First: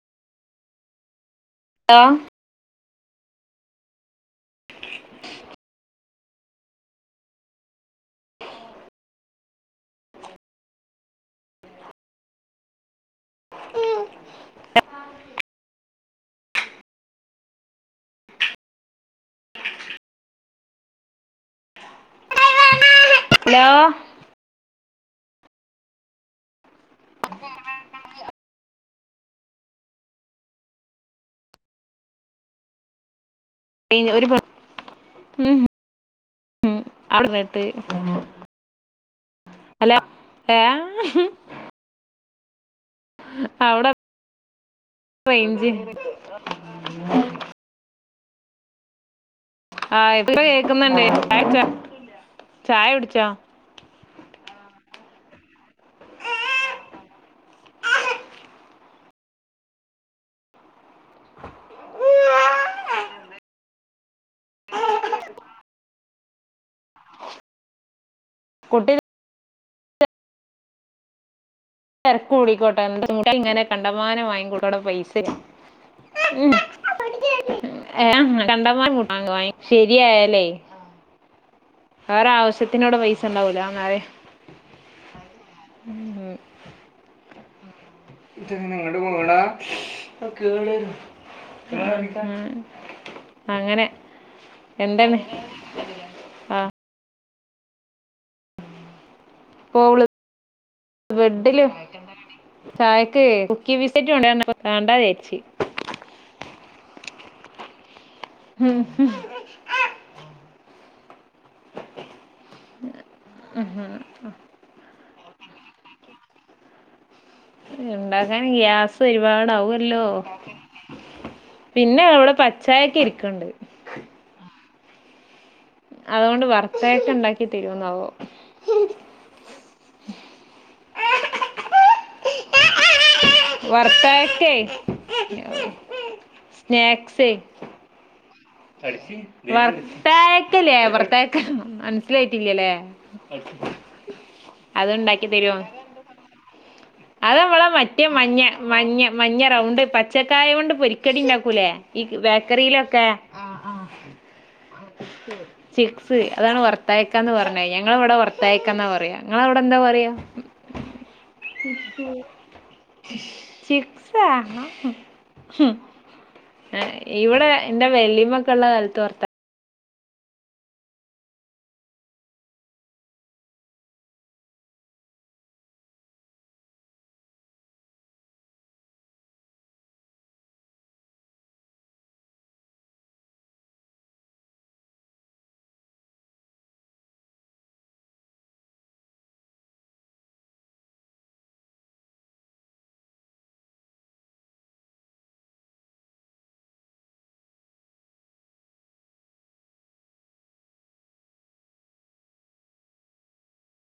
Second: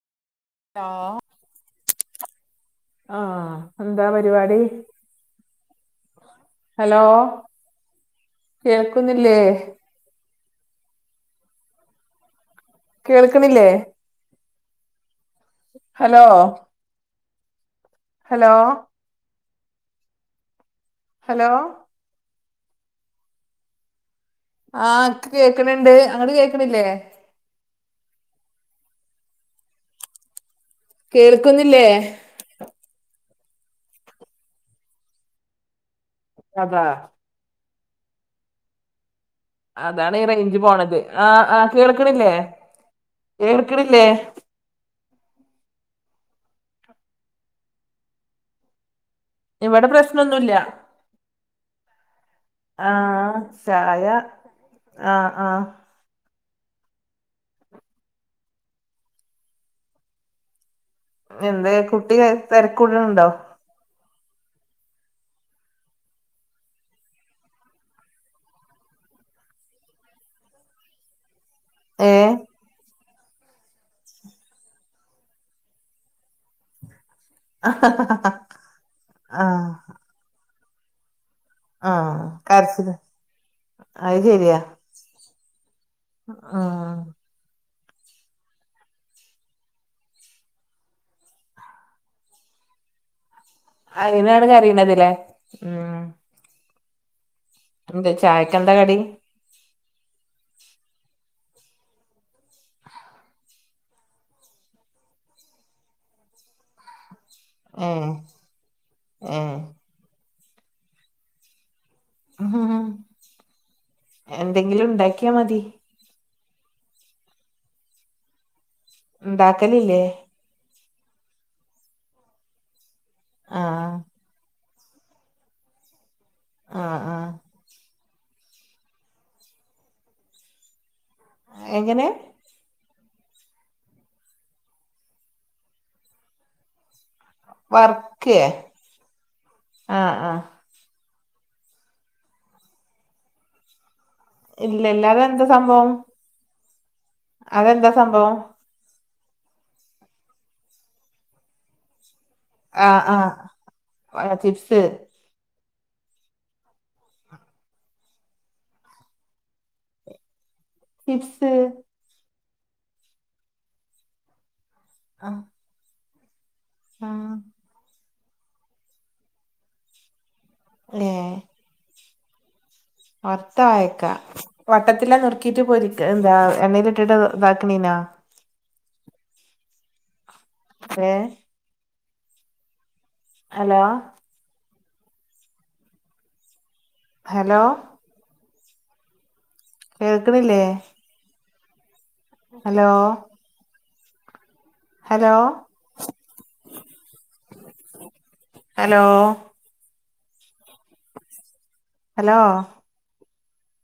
[unintelligible] Hello- ആഹ് എന്താ പരിപാടി- ഹലോ കേൾക്കുന്നില്ലേ? കേൾക്ക്ണില്ലേ? ഹലോ ഹലോ- ഹലോ ഹലോ- ആഹ് കേക്കണ് ണ്ട് അങ്ങട് കേക്കണില്ലേ? [inaudible] കേൾക്കുന്നില്ലേ? അയ്ന് ഒര് [inaudible] ഉം അതാ- [unintelligible] ഹലോ അതാണ് ഈ ഏ റേഞ്ച് പോണത് ആഹ് ആഹ് കേൾക്കണില്ലേ- അവടെ കേൾക്കണില്ലേ റേഞ്ച് [inaudible] ഇവടെ ആ ഇപ്പൊ പ്രശ്നൊന്നുയില്ല കേക്കുന്നുണ്ട് ചായ കുടിച്ചോ? ചായ കുടിച്ചോ ആഹ് - ചായ ആഹ് ആഹ് - എന്തേ കുട്ടി തെരക്കൂട്ണ് ണ്ടോ? കുട്ടി- തെരക്ക് ഏഹ് കൂടിക്കോട്ടെ എനിക്കങ്ങനെ കണ്ടമാനം വാങ്ങിക്കുട്ടാൻ പൈസ ഇല്ല - [unintelligible] ആഹ് ശരിയായാലേ- ആഹ് വേറെ കരച്ചില് ആവശ്യത്തിനോട് പൈസ ഉണ്ടാവൂല എന്നാറേ അത് ശരിയാ- ആഹ് - ഇത് നിങ്ങടെ മോളാ കേള്- [unintelligible] അതിനാണ് കരിയണതില്ലേ ഉം- ആ എന്ത് ചായക്കെന്താ കടി- പോള് ബെഡില്- ചായക്കേ കുക്കി വിസ്കറ്റും ഉണ്ടാര് കണ്ടാ ചേച്ചി - ആഹ് - [unintelligible] ആഹ് - ഉം [inaudible] എന്തെങ്കിലും ഉണ്ടാക്കിയാ മതി- ഉണ്ടാക്കാന് ഗ്യാസ് ഉണ്ടാക്കലില്ലേ ഒരുപാടാവ്വല്ലോ? പിന്നെ അവിടെ പച്ചായൊക്കെ ഇരിക്കണ്ട്- ആഹ് അതുകൊണ്ട് ആഹ് വർത്തയൊക്കെ ആഹ് ഒണ്ടാക്കി- തിരുവന്നാവോ- എങ്ങനെ- വർത്തായിട്ടേ- സ്നാക്സെ- വർക്യേ- വർത്തായിട്ട്ലെ വെർതേ- മനസ്സിലായിട്ടില്ലല്ലേ ഇല്ലല്ല അത്ണ്ടാക്കി അതെന്താ തരും - സംഭവം അത നമ്മളെ അതെന്താ മറ്റേ സംഭവം മഞ്ഞ- മഞ്ഞ മഞ്ഞറൗണ്ട് പച്ചക്കായ കൊണ്ട് പൊരിക്കടി ഇണ്ടാക്കൂലേ ഈ ബേ ആഹ് ക്കറിലൊക്കെ- ആഹ് ചിപ്സ് ചിക്സ് അതാണ് വർത്തയക്കാ എന്ന് പറഞ്ഞ ഞങ്ങള ഇവിടെ വർത്തയക്ക എന്നാ പറയാ നിങ്ങളവിടെ എന്താ പറയാ- പ്പ്സ് ചിപ്സ് ചിപ്സ് ആണോ ആഹ് ഉം ആഹ് ഇവിടെ എന്റെ വെല്യമ്മ ഒക്കെ ഉള്ള കാലത്ത് വർത്ത ങേ വർത്ത അയേക്ക വട്ടത്തില്ലാന്നുർക്കീയിട്ട് പോരിക്ക എന്താ എണ്ണയില ഇട്ടിട്ട് ഇതാക്കണീനാ ഏഹ് ഹലോ ഹലോ കേൾക്ക്ണില്ലേ? Hello hello hello hello